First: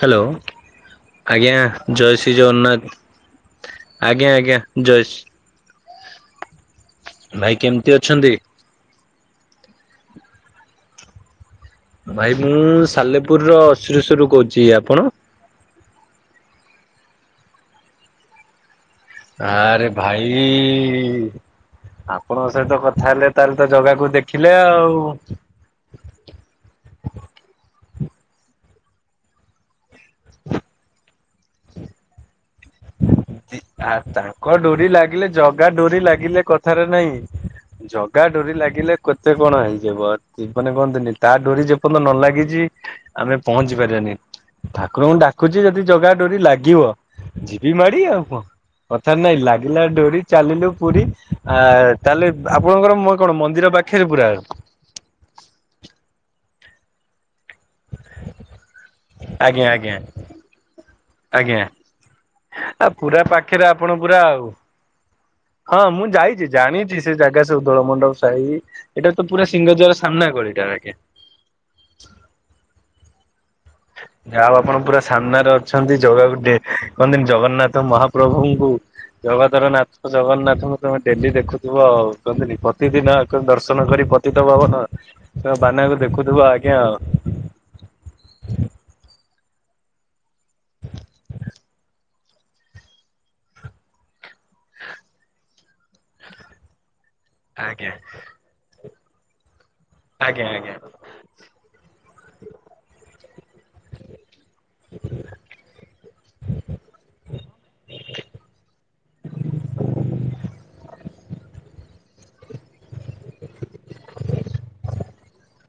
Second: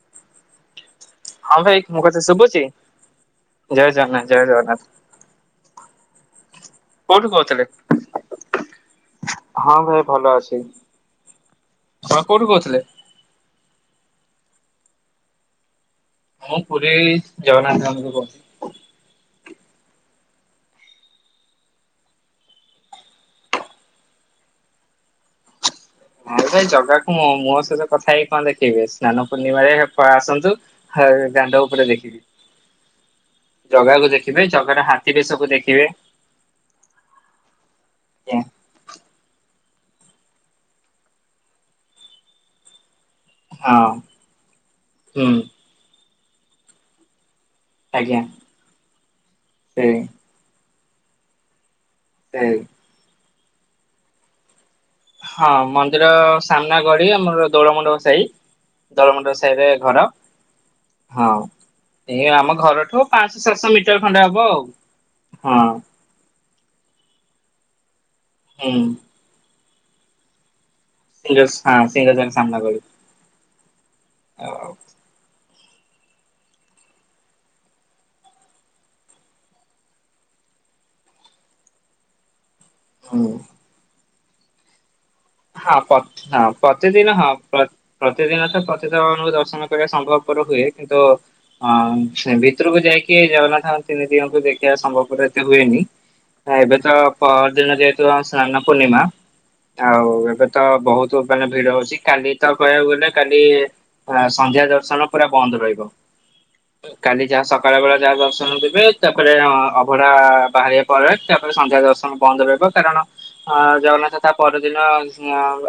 Hello. ଆଜ୍ଞା ହଁ ଭାଇ ମୋ କଥା ଜୟଶ୍ରୀ ଶୁଭୁଛି ଜଗନ୍ନାଥ ଜୟ ଜଗନ୍ନାଥ ଆଜ୍ଞା ଜୟ ଆଜ୍ଞା ଜଗନ୍ନାଥ ଜୟଶ୍ରୀ କୋଉଠି କହୁଥିଲେ? କେମିତି ଅଛନ୍ତି? ହଁ ଭାଇ ଭଲ ଅଛି। ଆପଣ ଭାଇ କୋଉଠୁ ମୁଁ କହୁଥିଲେ? ସାଲେପୁର ର ଅଶ୍ରୀେରଶ୍ୱରରୁ କହୁଛି। ଆପଣ? ମୁଁ ପୁରୀ ଜଗନ୍ନାଥ ଧାମ ରୁ କହୁଛି। ଆରେ ଭାଇ ଇ ଆପଣଙ୍କ ସହିତ କଥା ହେଲେ ତାହେଲେ ତ ଜାଗାକୁ ଦେଖିଲେ ଆଉ। ଆରେ ଭାଇ ଜଗା କୁ ମୋ ସହିତ କଥା ହେଇକି କଣ ଦେଖିବେ ସ୍ନାନ ପୂର୍ଣ୍ଣିମାରେ ଆସନ୍ତୁ। ହଉ ଦାଣ୍ଡ ଉପରେ ଦେଖିବେ। ଆ ଜଗାକୁ ତାଙ୍କ ଜଗାର ଡୋରି ହାତୀ ଲାଗିଲେ ବେଶକୁ ଜଗା ଦେଖିବେ। ଡୋରି ଲାଗିଲେ କଥାରେ ନାଇଁ ଜଗା ଡୋରି ଲାଗିଲେ କେତେ କଣ ହେଇଜୀବ ଜୀବନେ କହନ୍ତିନି ତା ଡୋରି ଯେ ପର୍ୟ୍ୟ ନ ଲାଗିଛି ଆମେ ପହଞ୍ଚି ହଁ ପାରିବାନି ଠାକୁରଙ୍କୁ ହୁଁ ଡାକୁଚ ଯଦି ଜଗା ଡୋରି ଲାଗିବ ଯିବି ମାଡି ଆଜ୍ଞା ଆଉ କଣ କଥା ରେ ନାଇଁ ଲାଗିଲା ସେଇ ଡୋରି ଚାଲିଲୁ ପୁରୀ। ଆ ତାହେଲେ ସେଇ ଆପଣଙ୍କର ମ କଣ ମନ୍ଦିର ପାଖିରେ ପୁରା? ହଁ ମନ୍ଦିର ସାମ୍ନା ଗଳି ଆମର ଦୋଳମଣ୍ଡପ ସାହି ଦୋଳମଣ୍ଡପ ସାହି ଆଜ୍ଞା ରେ ଆଜ୍ଞା ଘର। ହଁ ଆଜ୍ଞା ଏଇ ଆମ ଆ ଘରଠୁ ପୁରା ପାଞ୍ଚଶହ ପାଖରେ ସାତଶହ ମିଟର ଆପଣ ଖଣ୍ଡେ ପୁରା ହବ ଆଉ। ହଁ ମୁଁ ଯାଇଛି। ଜାଣିଛି ସେ ଜାଗା ସବୁ ଦୋଳ ମଣ୍ଡପ ସାହି ହୁଁ ଏଇଟା ତ ପୁରା ସିଂହଦ୍ଵାର ସାମ୍ନା ଗଳିଟା ବାଗେ ସି ହଁ [unintelligible] ସିଙ୍ଗ ଦ୍ଵାର ସାମ୍ନା ଗଳି। ଯାହା ହଉ ଆପଣ ପୁରା ସାମ୍ନାରେ ଅଛନ୍ତି ଜଗାକୁ କହନ୍ତିନି ଜଗନ୍ନାଥ ମହାପ୍ରଭୁଙ୍କୁ ଜଗତର ନାଥ ଜଗନ୍ନାଥଙ୍କୁ ତମେ ଡେଲି ଦେଖୁଥିବ ଆଉ। କହନ୍ତିନି ପତି ଦିନ ହୁଁ ଆ ଦର୍ଶନ କରି ପତିତ ବାବନ। ହଁ ପ୍ର ହଁ ପ୍ରତିଦିନ ହଁ। ପ୍ର ପ୍ରତିଦିନ ତ ପତିତ ବାବନ ଦର୍ଶନ କରିବା ସମ୍ଭବ ପର ହୁଏ। କିନ୍ତୁ ହଁ ସେ ଭିତରକୁ ଯାଇକି ନଜଗନ୍ନାଥ ଙ୍କ ତିନି ଦିଅଙ୍କୁ ଦେଖି ଖିବା ସମ୍ଭବରେ ଏତେ ହୁଏନି। ଏବେ ତ ପରଦିନ ଆଜ୍ଞା ଯେହେତୁ ସ୍ନାନ ପୂର୍ଣ୍ଣିମା। ଆଉ ଆଜ୍ଞା ଏବେ ତ ଆଜ୍ଞା। ବହୁତ ମାନେ ଭିଡ ହଉଛି କାଲି ତ କହିବାକୁ ଗଲେ କାଲି ହ ସନ୍ଧ୍ୟା ଦର୍ଶନ ପୁରା ବନ୍ଦ ରହିବ। କାଲି ଯାହା ସକାଳ ବେଳେ ଯାହା ଦର୍ଶନ ଦେବେ, ତାପରେ ଅଭଢା ବାହାରିବା ପରେ ତାପରେ ସନ୍ଧ୍ୟା ଦର୍ଶନ। ବନ୍ଦ ରହିବ। କାରଣ ଅ ଜଗନ୍ନାଥ ତା ପରଦିନ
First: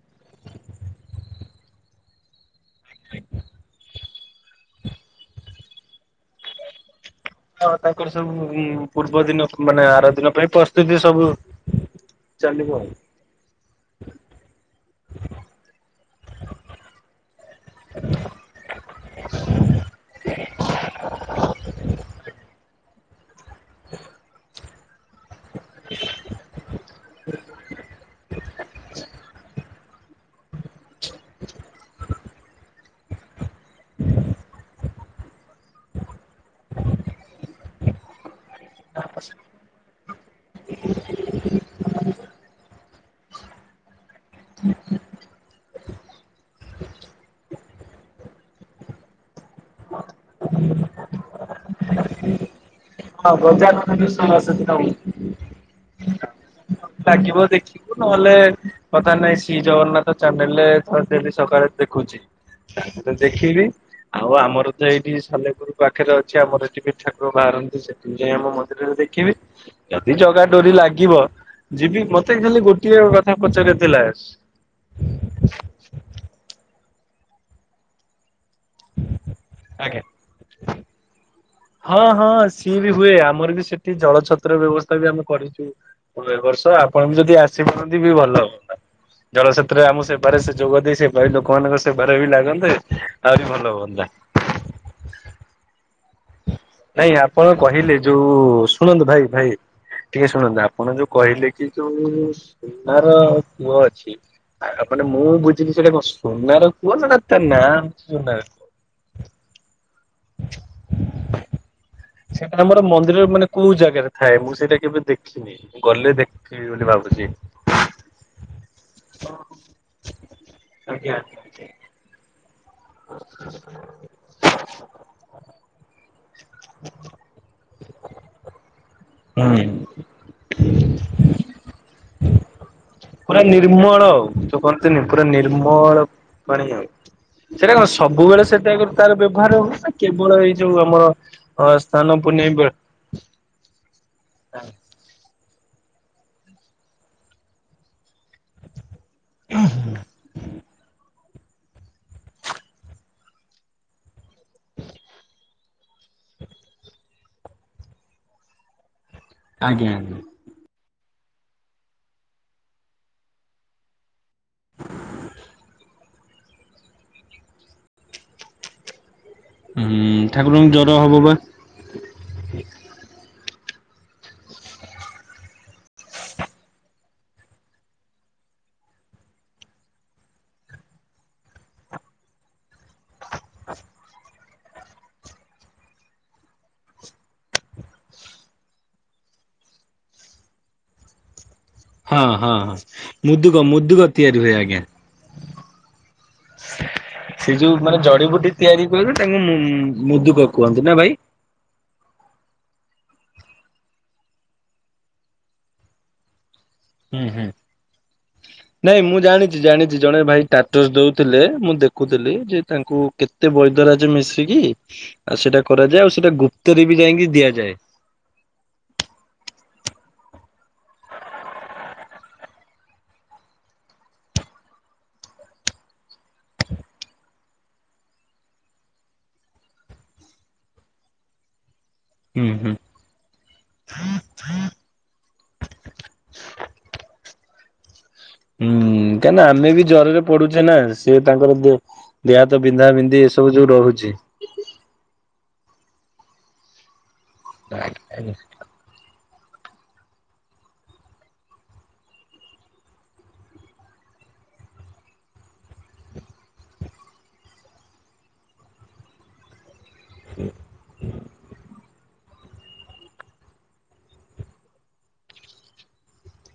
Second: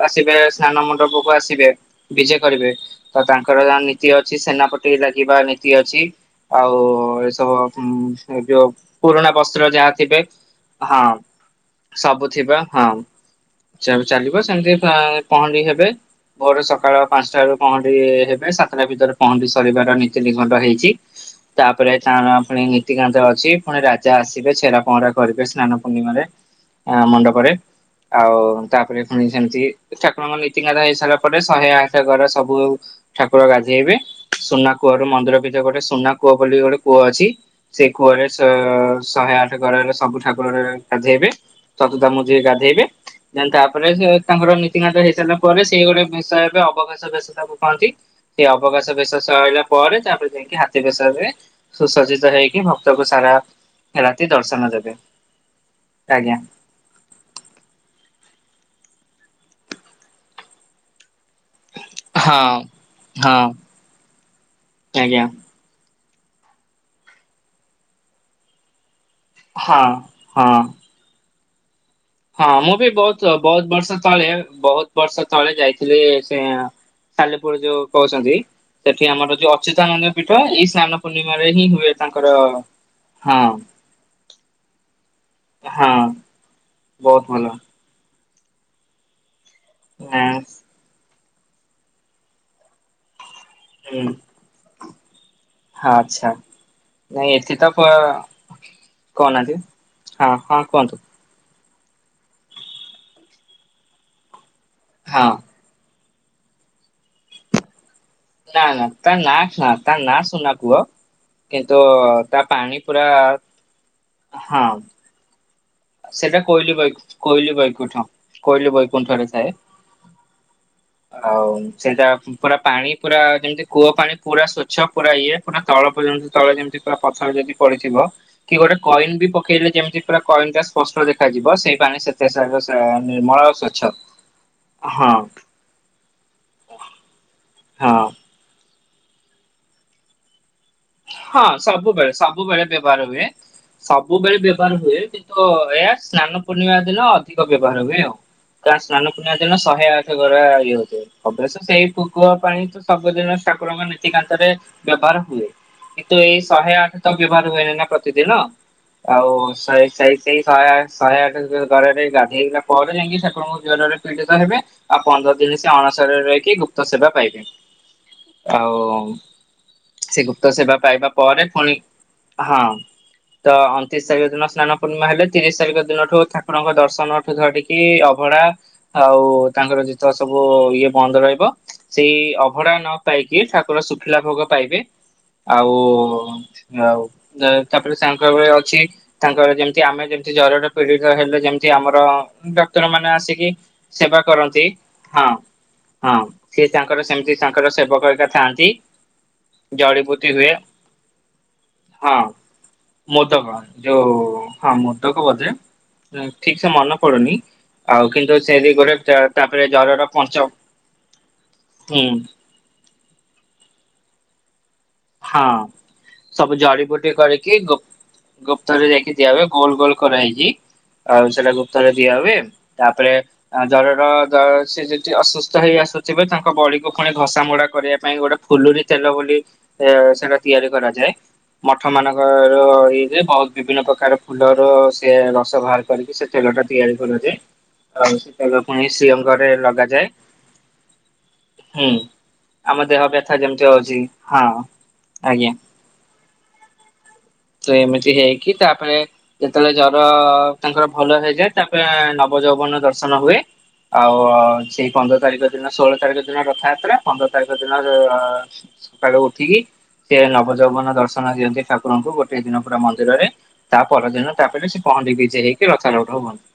ଆସିବେ ସ୍ନାନ ମଣ୍ଡପକୁ ଆସିବେ ବିଜେ କରିବେ ତ ତାଙ୍କର ଯ ନୀତି ଅଛି ସେନାପ ଲାଗିବା ନୀତି ଅଛି। ଆଉ ହଁ ତାଙ୍କର ସବୁ ତ ଯୋଉ ପୂର୍ବ ପୁରୁଣା ଦିନ ବସ୍ତ୍ର ମାନେ ଯାହା ଆର ଥିବେ। ଦିନ ପାଇଁ ପ୍ରସ୍ତୁତି ହଁ ସବୁ ସବୁ ଥିବା ଚାଲିବ ଆଉ। ହଁ। ଚା- ଚାଲିବ ସେମିତି ତ ପହଁଡି ହେବେ, ଭୋରୁ ସକାଳ ପାଞ୍ଚଟା ରୁ ପହଣ୍ଡି ହେବେ। ସାତଟା ଭିତରେ ପହଣ୍ଡି ସରିବାର ନୀତି ଖଣ୍ଡ ହୋଇଛି। ତାପରେ ତାର ପୁଣି ନୀତିକାନ୍ତ ଅଛି ପୁଣି ରାଜା ଆସିବେ ଛେରା ପହଁରା କରିବେ ସ୍ନାନ ପୂର୍ଣ୍ଣିମାରେ ମଣ୍ଡପରେ, ଆଉ ତାପରେ ପୁଣି ସେମିତି ଠାକୁରଙ୍କ ନୀତିକାନ୍ତ ହେଇ ସାରିଲା ପରେ ଶହେ ଆଠ ଘର ସବୁ ଠାକୁର ଗାଧେଇବେ। ସୁନା କୂଅରୁ ମନ୍ଦିର ଭିତରେ ଗୋଟେ ସୁନା କୂଅ ବୋଲି ଗୋଟେ କୂଅ ଅଛି। ସେ କୁଅରେ ସ-ଶହେ ଆଠ ଘରରେ, ସବୁ ଠାକୁରରେ ଗାଧେଇବେ ସତତା ମଝିରେ ଗାଧେଇବେ ତାପରେ ସେ ତାଙ୍କର ନୀତି କାନ୍ତ ହେଇସାରିଲା ପରେ, ସେଇ ଗୋଟେ ବିଷୟ ଏବେ ଅବକାଶ ବେଶ ତାକୁ କହନ୍ତି। ସେ ଅବକାଶ ବେଶ ସରିଲା ପରେ, ତାପରେ ଯାଇକି ହାତୀ ବେଶ ହେବେ ସୁସଜିତ ହେଇକି ଭକ୍ତକୁ ହଁ ସାରା ଗଜାନନ ବି ରାତି ଦର୍ଶନ ସେଦିନ ଦେବେ। ଆଜ୍ଞା। ଲାଗିବ ଦେଖିବୁ। ନହେଲେ ବର୍ତ୍ତମାନ ଶ୍ରୀ ଜଗନ୍ନାଥ ଚ୍ୟାନେଲରେ ଡେଲି ସକାଳେ ଦେଖୁଛି। ହଁ ତାପରେ ହଁ ଦେଖିବି ଆଉ ଆମର ତ ଏଇଠି ଆଜ୍ଞା। ସାଲେପୁର ପାଖରେ ଅଛି ଆମର ଏଠି ବି ଠାକୁର ବାହାରନ୍ତି ସେଠି ଯାଇ ଆମ ମନ୍ଦିରରେ ଦେଖିବି। ହଁ ଯଦି ଜଗା ହଁ ଡୋରି ଲାଗିବ ଯିବି। ମତେ ହଁ ଖାଲି ମୁଁ ବି ଗୋଟିଏ ବହୁତ, କଥା ବୋହୁତ୍ ପଚାରିବାର ବର୍ଷ ଥିଲା। ତଳେ, ବହୁତ ବର୍ଷ ଥରେ ଯାଇଥିଲି ସେ ସାଲେପୁର ଯୋଉ କହୁଛନ୍ତି ସେଠି ଆମର ଯୋଉ ଅଚ୍ୟୁତ ଆଜ୍ଞା ନନ୍ଦ ପୀଠ ଏଇ ସ୍ନାନ ପୂର୍ଣ୍ଣିମାରେ ହିଁ ହୁଏ ତାଙ୍କର ହଁ କି ଜଳଛ ଛତ୍ର ବ୍ୟବସ୍ଥା ବି ଆମେ କରିଛୁ, ହଁ ଏ ବର୍ଷ ଆପଣ ବି ବହୁତ ଯଦି ଭଲ। ଆସିପାରନ୍ତି ବି ଭଲ ହଅନ୍ତା। ଜଳ ସେତ୍ରରେ ଆମକୁ ଆଁ, ସେବାରେ ସେ ଯୋଗ ଦେଇ ସେ ଲୋକମାନଙ୍କ ସେବାରେ ବି ଲାଗନ୍ତେ ଆଉରି ଭଲ ହୁଁ ହୁଅନ୍ତା ହଁ ଆଛା। ନାଇଁ ଆପଣ କହିଲେ ଯୋଉ, ଶୁଣନ୍ତୁ ଭାଇ ଭାଇ କହୁନାହାନ୍ତି ଟିକେ ହଁ ହଁ ଶୁଣନ୍ତୁ ଆପଣ କୁହନ୍ତୁ ଯୋଉ କହିଲେ କି ଯୋଉ ସୁନାର କୂଅ ଅଛି, ମାନେ ହଁ ମୁଁ ବୁଝ ସେଟା କଣ ସୁନାର କୂଅ ନା ତା ନାଁ ଅଛି ସୁନା ନା ନା ତା ନା ତା ନାଁ ସୁୁନା କୂଅ। କିନ୍ତୁ ତା ସେଇଟା ପାଣି ଆମର ପୁରା ମନ୍ଦିର ମାନେ କୋଉ ଜାଗାରେ ଥାଏ? ମୁଁ ହଁ ସେଇଟା କେବେ ଦେଖି ସେଟା କୋଇଲି ବୈ- କୋଇଲି ବୈକୁଣ୍ଠ, କୋଇଲି ବୈକୁଣ୍ଠରେ ଥାଏ। ଆଜ୍ଞା। ଆଉ ସେଇଟା ପୁରା ପାଣି ପୁରା, ଯେମିତି କୂଅ ପାଣି ପୁରା ସ୍ଵଚ୍ଛ ପୁରା ଇଏ ପୁରା ତଳ ପର୍ଯ୍ୟନ୍ତ ତଳ ଯେମିତି ପୁରା ପଥରେ ଯଦି ପଡିଥିବ। କି ଗୋଟେ କଏନ ବି ହୁଁ ପକେଇଲେ ଯେମିତି ପୁରା କଏନ ଟା ସ୍ପଷ୍ଟ ଦେଖାଯିବ ସେଇ ପାଣି ସେତେ ସେ ପୁରା ନିର୍ମଳ ଆଉ, ତ କହନ୍ତିୁନି ହଁ ପୁରା ନିର୍ମଳ ପାଣି ଆଉ। ସେଇଟା କଣ ହଁ। ସବୁବେଳେ ସେଟା ତାର ବ୍ୟବହାର ହବ ନା କେବଳ ଏଇ ଯୋଉ ଆମର ଅ ସ୍ଥାନ ପୁନେଇଁ ବେଳେ? ବାର ହୁଏ। ସବୁବେଳେ ବ୍ୟବହାର ହୁଏ। କିନ୍ତୁ ଏହା ସ୍ନାନ ପୂର୍ଣ୍ଣିମା ଦିନ ଅଧିକ ବ୍ୟବହାର ହୁଏ ଆଉ। ତା ସ୍ନାନ ପୂର୍ଣିମା ଦିନ ଶହେ ଆଠ ଗରା ଇଏ ହେଉଥିବ। ଅଭ୍ଯସ ସେଇ କୂଅ ପାଣି ତ ସବୁଦିନ ଠାକୁରଙ୍କ ନୀତିକାନ୍ତରେ ବ୍ୟବହାର ହୁଏ। କିନ୍ତୁ ଏଇ ଶହେ ଆଠ ତ ବ୍ୟବହାର ହୁଏନି ନା ପ୍ରତିଦିନ। ଆଉ ଶହେ ଆଜ୍ଞା ଶହେ ଆଜ୍ଞା ସେଇ ଶହେ ଆଠ ଶହେ ଆଠ ଗରାରେ ଗାଧେଇଲା ପରେ, ଯାଇକି ଠାକୁରଙ୍କୁ ଜ୍ଵରରେ ଦିଗ ହେବେ ଆଉ ପନ୍ଦର ଦିନ ସେ ଅଣସର ସରରେ ରହିକି ଗୁପ୍ତ ସେବା ପାଇବେ। ଆଉ ହୁଁ। ତ ଠାକୁରଙ୍କୁ ସେବା ଜର ପାଇବା ହବ ବା। ପରେ ପୁଣି ହଁ ତ ଅଣତିରିଶ ତାରିଖ ଦିନ ସ୍ନାନ ପୂର୍ଣ୍ଣିମା ହେଲେ ତିରିଶ ତାରିଖ ଦିନଠୁ ଠାକୁରଙ୍କ ଦର୍ଶନ ଠୁ ଧରିକି। କି ଅଭଢା ଆଉ ତାଙ୍କର ଯେତ ସବୁ ଇଏ ବନ୍ଦ ରହିବ। ସେଇ ଅଭଢା ନ ପାଇକି ଠାକୁର ଶୁଖିଲା ଭୋଗ ପାଇବେ। ଆଉ ଆଉ। ତାପରେ ତାଙ୍କ ଅଛି ତାଙ୍କ ଯେମିତି ଆମେ ଯେମିତି ଜରରେ ପୀଡିତ ହେଲେ ଯେମତି ଠ ଆମର ହଁ ହଁ ହଁ ଡାକ୍ଟର ମାନେ ଆସିକି ମୁଦୁକ ମୁଦୁକ ସେବା ତିଆରି ହୁଏ କରନ୍ତି ଆଜ୍ଞା। ହଁ। ହଁ ସିଏ ତାଙ୍କର ସେମିତି ସେ ତାଙ୍କର ଯୋଉ ମାନେ ସେବକା ହରିକା ଥାଆନ୍ତି ଜଡିିବୁ ଦୁ କ କୁହନ୍ତୁ ନା ଭାଇ ହଁ ମୋଦକ ଯୋଉ ହଁ ମୋଦକ ବଜେ ଠିକ ସେ ମନ ହୁଁ କୁରୁନି ହୁଁ। ନାଇଁ ମୁଁ ଜାଣିଛି ଜାଣିଛି ଜରର ଜଣେ ପଞ୍ଚ ଭାଇ ଷ୍ଟାଟସ୍ ଦଉଥିଲେ ମୁଁ ହୁଁ ଦେଖୁଥିଲି ଯେ ତାଙ୍କୁ କେତେ ବୈଦ୍ୟରାଜ ମିଶିକି ଆଉ ହଁ ସେଟା କରାଯାଏ ଆଉ ସେଟା ସବୁ ଗୁପ୍ତ ରେ ବି ଜଡିବୁଟି ଯାଇଁକି କରିକି ଦିଆଯାଏ। ଗୁ- ଗୁପ୍ତରେ ଯାଇକି ଦିଆ ହୁଏ ଗୋଲ୍ ଗୋଲ୍ କରାହେଇକି ଆଉ ସେଟା ଗୁପ୍ତ ରେ ଦିଆହୁଏ ତାପରେ। ଆ ଜରର ଜରରେ ସେ ଯଦି ଅସୁସ୍ଥ ହେଇ ଆସୁଥିବେ ତାଙ୍କ ବଡ଼ିକୁ ଖଣ୍ଡେ ଘସାମୋଡ଼ା କରିବା ପାଇଁ ଗୋଟେ ଫୁଲୁରି ତେଲ ବୋଲି ଏ ସେଟା ତିଆରି କରାଯାଏ ମଠ ହୁଁ ମାନଙ୍କର ହୁଁ ଇଏ ଯେ ବହୁତ୍ ବିଭିନ୍ନ ପ୍ରକାର ଫୁଲର ସେ ରସ ବାହାର କରିକି ସେ ତେଲ ଟା ତିଆରି କରାଯାଏ। ଆ ସେ ତେଲ ଫୁଣି ହୁଁ କାହିଁନା ସିଅଙ୍କରେ ଆମେ ବି ଲଗାଯାଏ। ଜରରେ ପଡୁଛେ ନା ସିଏ ତାଙ୍କର ଦେ ହୁଁ ଦେହ ହାତ ବିନ୍ଧା ଆମ ବିନ୍ଧି ଦେହବ୍ୟଥା ଏସବୁ ଯୋଉ ଯେମିତି ହଉଛି ରହୁଛି ହଁ। ଆଜ୍ଞା। ସିଏ ଏମିତି ହେଇକି ତା ମାନେ ଯେତେବେଳେ ଜର ତାଙ୍କର ଭଲ ହେଇଯାଏ ତାପରେ ନବ ଯଉବନ ଦର୍ଶନ ହୁଏ। ଆଉ ସେଇ ପନ୍ଦର ତାରିଖ ଦିନ ଷୋଳ ତାରିଖ ଦିନ ପନ୍ଦର ତାରିଖ ଦିନ [unintelligible] ସକାଳୁ ଉଠିକି ସିଏ ନବ ଯଉବନ ଦର୍ଶନ ଦିଅନ୍ତି ଠାକୁରଙ୍କୁ ଗୋ ସେଇ ଦିନ ପୁରା ମନ୍ଦିରରେ ତା ପର ଦିନ ତାପରେ ସେ ପହଣ୍ଡି ବିଜେ ହେଇକି ରଥରୁଢ଼ ହୁଅନ୍ତି।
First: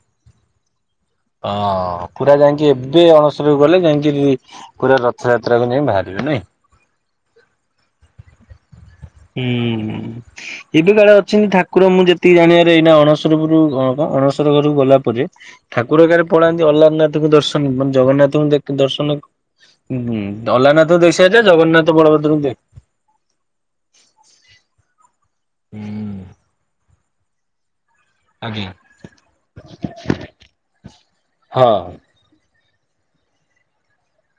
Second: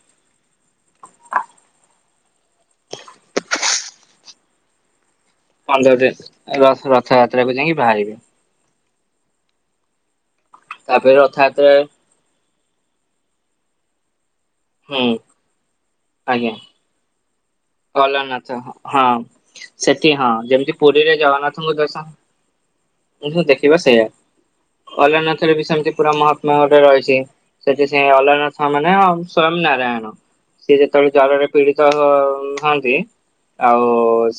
ହଁ ପୁରା ଯାଇକି ଏବେ ଅଣସର କୁ ଗଲେ ଯାଇଁକିରି ପୁରା ରଥଯାତ୍ରାକୁ ଯାଇଁ ବାହାରିବେ ନାଇଁ? ରସ୍ ରଥ ରଥଯାତ୍ରାକୁ ଯାଇକି ବାହାରିବେ। ହୁଁ ଏବେ କାଳେ ତାପରେ ଅଛନ୍ତି ରଥଯାତ୍ରା ଠାକୁର ମୁଁ ଯେତେ ଜାଣିବାରେ ଏଇନା ଅଣସରପୁରରୁ କ କଣ ଅଣସର ପୁରକୁ ଗଲା ହୁଁ ପରେ ଠାକୁର କାରେ ଆଜ୍ଞା। ପଳାନ୍ତି ଅଲାରନାଥ କୁ ଦର୍ଶନ ମାନେ ଅଲାରନାଥ ଜଗନ୍ନାଥଙ୍କୁ ଦେଖି ହଁ ଦର୍ଶନ ସେଠି ହୁଁ ହଁ ଯେମିତି ଦଲାରନାଥ ପୁରୀରେ ଦେଖି ସାରିଛେ ଜଗନ୍ନାଥ ବଳଭଦ୍ରଙ୍କୁ ଦେ ଏଇ ଯୋଉ ଦେଖିବା ସେଇଆ ଅଲାରନାଥ ବି ସେମିତି ପୁରା ମହାତ୍ମା ଗୋଟେ ରହିଛି ସେଠି ସେ ଅଲରାନାଥ ଆଜ୍ଞା ମାନେ ସ୍ଵୟଂ ନାରାୟଣ ସିଏ ଯେତେବେଳେ ଜରରେ ହଁ। ପୀଡ଼ିତ ହଉ ଥାଆନ୍ତି ଆଉ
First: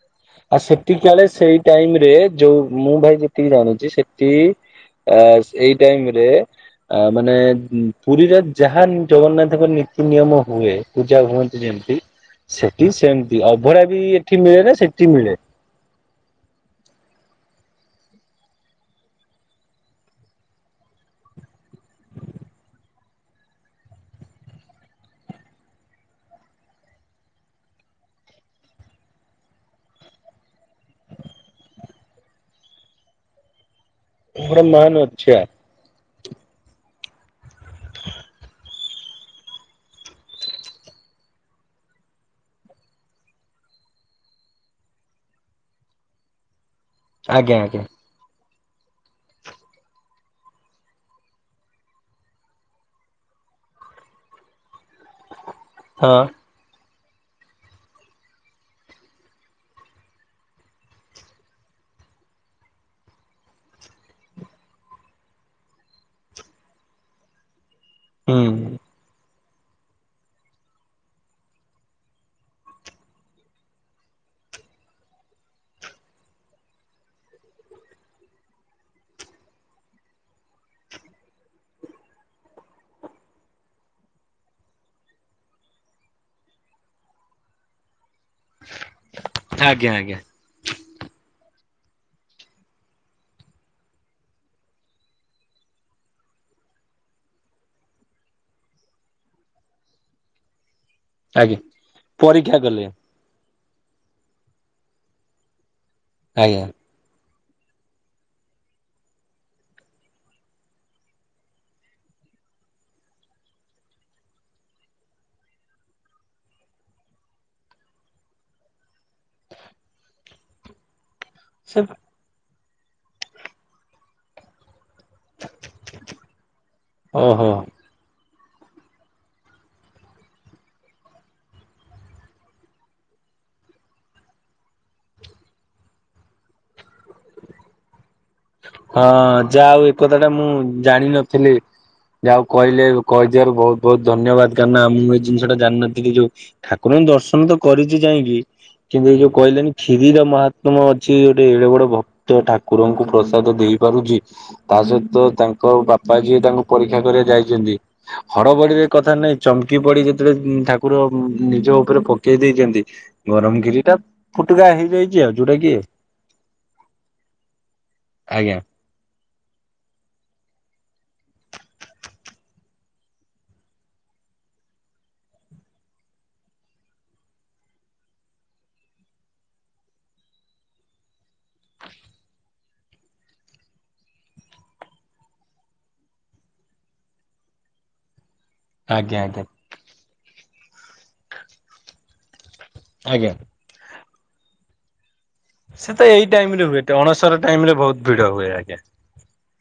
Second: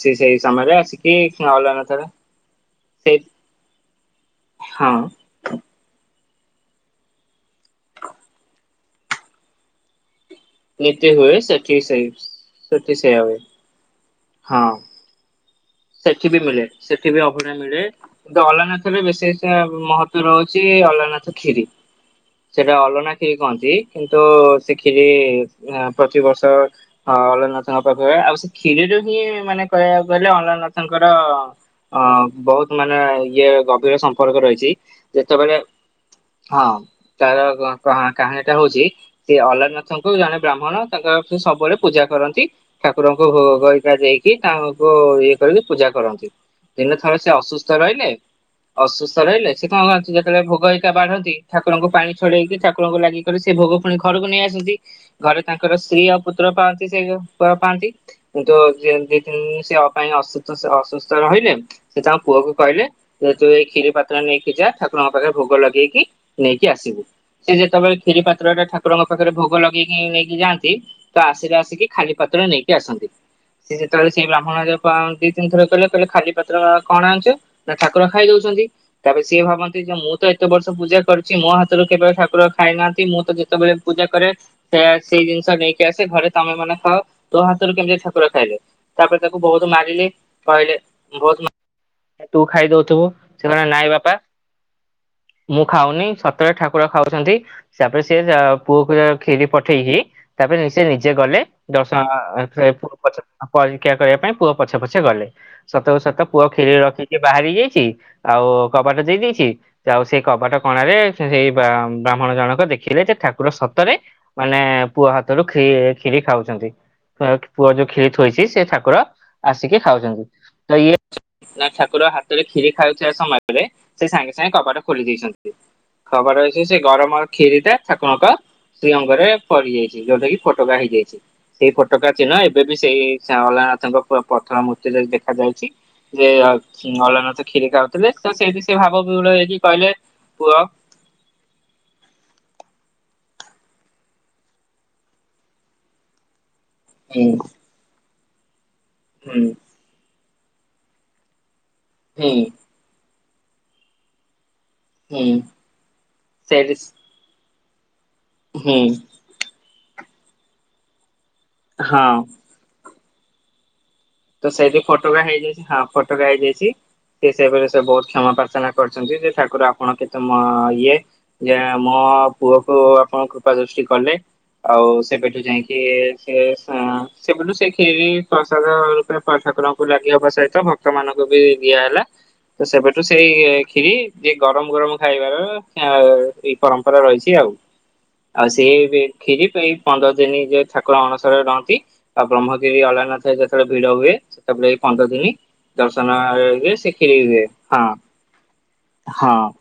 ସିଏ ସେଇ ଆଉ ସମୟରେ ସେଠି ଆସିକି କାଳେ ସେଇ ଟାଇମ ଅଲାରନାଥ ରେ ଯୋଉ ମୁଁ ଭାଇ ଯେତିକି ଜାଣିଚି ସେତିକି ହଁ। ଆ ସେଇ ଟାଇମ୍ ରେ ମାନେ ପୁରୀ ରେ ଯାହା ଜଗନ୍ନାଥଙ୍କର ନୀତି ନିୟମ ହୁଏ ନୀତି ପୂଜା ହୁଏ ହୁଅନ୍ତି ସେଠି ଯେମିତି ସେଇ ସେଠି ସେଇଆ ହୁଏ ସେମ୍ତି ଅବଢ଼ା ବି ଏଠି ହଁ ମିଳେନା ସେଠି ମିଳେ। ସେଠି ବି ମିଳେ ସେଠି ବି ଅବଢ଼ା ମିଳେ ତ ଅଲାନାଥରେ ବେଶୀ ସେ ମହତ୍ବ ରହୁଛି ଅଲାରନାଥ କ୍ଷୀରି। ସେଟା ଅଲଣା ଖିରି କୁହନ୍ତି କିନ୍ତୁ ସେ ଖିରି ପ୍ରତିବର୍ଷ ହଁ ଅଲରାନାଥଙ୍କ ପାଖରେ ଆଉ ସେ କ୍ଷୀରିରେ ବି ମାନେ କହିବାକୁ ଗଲେ ଅଲାରନାଥ ତାଙ୍କର ଅ ବହୁତ ମାନେ ଇଏ ଗଭୀର ସମ୍ପ ସମ୍ପର୍କ ଗୋଟେ ରହିଚି ମହାନ ଅଛି ଆ ଯେତେବେଳେ ହଁ ତାର କ କାହାଣୀ ଟା ହଉଚି। ସିଏ ଅଲାରନାଥଙ୍କୁ ଜଣେ ବ୍ରାହ୍ମଣ ତାଙ୍କର ସବୁବେଳେ ପୂଜା କରନ୍ତି। ଠାକୁରଙ୍କୁ ଭୋଗ ହେରିକା ଦେଇକି ତାଙ୍କୁ ଇଏ କରିକି ପୂଜା କରନ୍ତି। ଦିନେ ଥରେ ସିଏ ଆଜ୍ଞା ଅସୁସ୍ଥ ଆଜ୍ଞା ରହିଲେ। ଅସୁସ୍ଥ ରହିଲେ। ସେ କଣ କରନ୍ତି ଯେତେବେଳେ ଭୋଗ ହେରିକା ବାଢ଼ନ୍ତି ଠାକୁରଙ୍କୁ ପାଣି ଛଡେ଼ଇକି ଠାକୁରଙ୍କୁ ଲାଗି କରି ସେ ଭୋଗ ପୁଣି ଘରକୁ ନେଇ ଆସନ୍ତି। ଘରେ ତାଙ୍କର ସ୍ତ୍ରୀ ହଁ ଆଉ ପୁତ୍ର ପାଆନ୍ତି। ସେଇଉ ଘରେ ପାଆନ୍ତି କିନ୍ତୁ ଦି-ଦି ତିନି ସେ ଅ ପାଇଁ ଅସୁ ତ ସେ ଅସୁସ୍ଥ ରହିଲେ। ସେ ତାଙ୍କ ପୁଅକୁ କହିଲେ ଯେ ତୁ ଏଇ କ୍ଷୀରି ପାତ୍ର ନେଇକି ଯା ଠାକୁରଙ୍କ ପାଖରେ ଭୋଗ ଲଗେଇକି ନେଇକି ଆସିବୁ ସେ ଯେତେବେଳେ କ୍ଷୀରି ପାତ୍ର ହୁଁ ଟା ଠାକୁରଙ୍କ ପାଖରେ ଭୋଗ ଲଗେଇ ଇଁ ନେଇକି ଯାଆନ୍ତି ତ ଆସିଲେ ଆସିକି ଖାଲି ପାତ୍ର ନେଇକି ଆସନ୍ତି। ସେ ଯେତେବେଳେ ସେ ବ୍ରାହ୍ମଣ ଏରାଙ୍କୁ ଖୁଆଁ ଦି ତିନିଥର କହିଲେ କହିଲେ ଖାଲିପାତ୍ର କଣ ଆଣିଚ। ନା ଠାକୁର ଖାଇ ଦଉଚନ୍ତି। ତା ପରେ ସିଏ ଭାବନ୍ତି ଯେ ମୁଁ ତ ଏତେ ବର୍ଷ ପୂଜା କରୁଚି ମୋ ହାତରୁ କେବେ ଠାକୁର ଖାଇନାହାଁନ୍ତି। ମୁଁ ତ ଯେତେବେଳେ ପୂଜା କରେ ସେ ସେଇ ଜିନିଷ ନେଇକି ଆସେ ଘରେ ତମେ ମାନେ ଖାଅ। ତୋ ହାତରୁ କେମିତି ଠାକୁର କୁର ଖାଇଲେ ତା ପରେ ତାକୁ ବହୁତ ଆଜ୍ଞା ମାରିଲେ। ଆଜ୍ଞା କହିଲେ ବହୁତ ମା ତୁ ଖାଇଦଉଥିବୁ ସେ କହିଲା ନାଇଁ ବାପା। ମୁଁ ଖାଉନି ସତରେ ଠାକୁର ଖାଉଚନ୍ତି। ତା ପରେ ସିଏ ଯା ପୁଅକୁ ଅ କ୍ଷୀରି ପଠେଇକି ତା ପରେ ନି ସେ ନିଜେ ଗଲେ ଆଜ୍ଞା ଦର୍ଶ ଆ ପରୀକ୍ଷା କଲେ ସେପଟୁ ପଛ ପଟୁ ପରୀକ୍ଷା କରିବା ପାଇଁ। ପୁଅ ପଛେ ପଛେ ଗଲେ ସତ କୁ ସତ ପୁଅ ଆଜ୍ଞା କ୍ଷୀରି ରଖିକି ବାହାରି ଯାଇଚି ଆଉ କବାଟା ଦେଇ ଦେଇଚି। ଆଉ ସେଇ କବାଟ କଣାରେ ସେଇ ବ୍ରା-ବ୍ରାହ୍ମଣ ଜଣକ ଦେଖିଲେ ଯେ ଠାକୁର ସତରେ ମାନେ ପୁଅ ହାତରୁ କ୍ଷୀ-କ୍ଷୀରି ଖାଉଚନ୍ତି। ୟକ୍ ପୁଅ ଯୋଉ କ୍ଷୀରି ଥୋଇଚି ସେ ଠାକୁର ଆସିକି ଖାଉଚନ୍ତି। ତ ଇଏ ନା ସେ ଠାକୁର ହା ତ ରେ କ୍ଷୀରି ଖାଉଥିବା ସମୟରେ ସେ ସାଙ୍ଗେ ସାଙ୍ଗେ କବାଟ ଖୋଲି ଦେଇଚନ୍ତି କବାଟ ଅଛି ସେ ଗରମ ଓହୋ କ୍ଷୀରି ଟା ଠାକୁରଙ୍କ ଶ୍ରୀ ଅଙ୍ଗରେ ପଡି ଯାଇଚି ଯୋଉଠା କିି ଫୋଟା ହେଇଯାଇଚି। ସେଇ ଫୋଟୋକା ଚିହ୍ନ ଏବେ ବି ସେଇ ଅଲାରନାଥଙ୍କ ପୁରା ପଥର ମୂର୍ତ୍ତିରେ ଦେଖାଯାଇଚି। ଯେ ଅଲାର ନାଥ କ୍ଷୀର ଖାଉ ଉଥିଲେ ସେଇଠି ସିଏ ହଁ ଭାବବିହ୍ୱଳ ହେଇକି ଯାହା ହଉ ଏ କହିଲେ କଥାଟା ପୁଅ ଜାଣିନଥିଲି। ଯାହା ହଉ କହିଲେ କହିଥିବାରୁ ବହୁତ ବହୁତ ଧନ୍ୟବାଦ। କାରଣ ନା ମୁଁ ଏଇ ଜିନିଷ ଟା ଜାଣିନଥିଲି ଯୋଉ ଠାକୁରଙ୍କୁ ହୁଁ ଦର୍ଶନ ତ କରିଚି ଯାଇଁକି କିନ୍ତୁ ଏଇ ଯୋଉ ହୁଁ କହିଲେନି କ୍ଷୀରି ର ମହାତ୍ମ ଅଛି ଗୋଟେ ଏଡେ ବଡ ହୁଁ ଭକ୍ତ ଠାକୁରଙ୍କୁ ପ୍ରସାଦ ଦେଇପାରୁଚି। ତା ସହିତ ହୁଁ ତାଙ୍କ ବାପା ଯିଏ ତାଙ୍କୁ ସେଇଠି ପରୀକ୍ଷା କରିବା ଯାଇଚନ୍ତି ହଡ ହୁଁ ବଡିରେ କଥା ନାଇଁ ଚମକି ପଡି ଯେତେବେଳେ ଉଁ ଠାକୁର ନିଜ ଉପରେ ହଁ ପକେଇ ଦେଇଚନ୍ତି। ଗରମ କ୍ଷୀରି ଟା ଫୁଟକା ହେଇଯାଇଚି ଆଉ। ଯୋଉଟା କି ଫୋଟକା ହେଇଯାଇଚି। ସେ ସେପ ରେ ସେ ବହୁତ କ୍ଷମା ଆଜ୍ଞା ପ୍ରାର୍ଥନା କରିଚନ୍ତି ଯେ ଠାକୁର ଆପଣ କେତେ ମ ଇଏ ଯେ ମୋ ପୁଅ ଆପଣ କୃପା ସୃଷ୍ଟି କଲେ। ଆଉ ସେବେଠୁ ଯାଇଁକି ସେ ସ ସେବେଠୁ ସେ କ୍ଷୀରି ପ୍ରସାଦ ରୁ ରୂପେ ଠାକୁରଙ୍କୁ ଲାଗି ହବା ସହିତ ଭକ୍ତମାନଙ୍କୁ ବି ଦିଆ ହେଲା। ତ ସେବେଠୁ ସେଇ କ୍ଷୀରି ଯିଏ ଗରମ ଗରମ ଖାଇବାର ଏ ଏଇ ପରମ୍ପରା ରହିଚି ଆଉ। ଆଉ ସିଏ ବି ଆଜ୍ଞା ଆଜ୍ଞା କ୍ଷୀରି ପେଇ ପନ୍ଦର ଦିନ ଯୋଉ ଠାକୁର ଅଣସ ରରେ ଯେତେବେଳେ ରହନ୍ତି। ଆଉ ବ୍ରହ୍ମଗିରି ଅଲରନାଥ ଆଜ୍ଞା ରେ ସେତେବେଳେ ଭିଡ ହୁଏ ସେତେବେଳେ ଏଇ ପନ୍ଦର ଦିନି ସେ ତ ଦର୍ଶନ ଏଇ ଟାଇମ ଅ ରେ ହୁଏ ସେ କ୍ଷୀରି ଅଣସର ବୁ ହୁଏ ଟାଇମ ରେ ବହୁତ ହଁ ଭିଡ ହୁଏ ଆଜ୍ଞା। ହଁ।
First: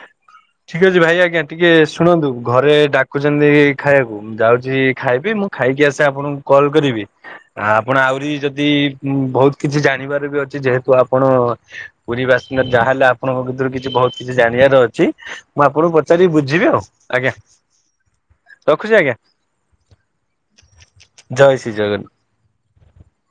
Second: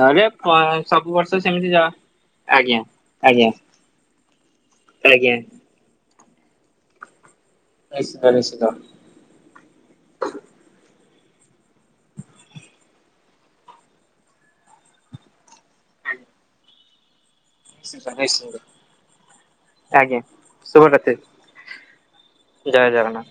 ନହେଲେ ପାଂ ଠିକ ଅଛି ଭାଇ ଆଜ୍ଞା ଟିକେ ଶୁଣନ୍ତୁ ଘରେ ଆଜ୍ଞା ଡାକୁଚନ୍ତି ଆଜ୍ଞା ଖାଇବାକୁ। ମୁଁ ଯାଉଚି ଖାଇବି ଆଜ୍ଞା। ମୁଁ ଖାଇକି ଆସେ ଆପଣଙ୍କୁ କଲ୍ କରିବି ଆ ଆପଣ ନିଶ୍ଚିତ ଆହୁରି ନିଶ୍ଚିତ ଯଦି ହୁଁ ବହୁତ କିଛି ଜାଣିବାର ବି ଅଛି ଯେହେତୁ ଆପଣ ପୁରୀ ବାସିନ୍ଦା ଯାହା ହେଲେ ଆପଣଙ୍କ ଭିତରୁ କିଛି ବହୁତ ଚି ଜାଣିବାର ଅଛି ମୁଁ ଆପଣଙ୍କୁ ପଚାରି ବୁଝିବି ଆଉ ଆଜ୍ଞା। ରଖୁଛି ଆଜ୍ଞା [unintelligible] ଆଜ୍ଞା ଶୁଭ ରାତ୍ରି। ଜୟ ଶ୍ରୀ ଜଗନ୍ନାଥ। ଜୟ ଜଗନ୍ନାଥ।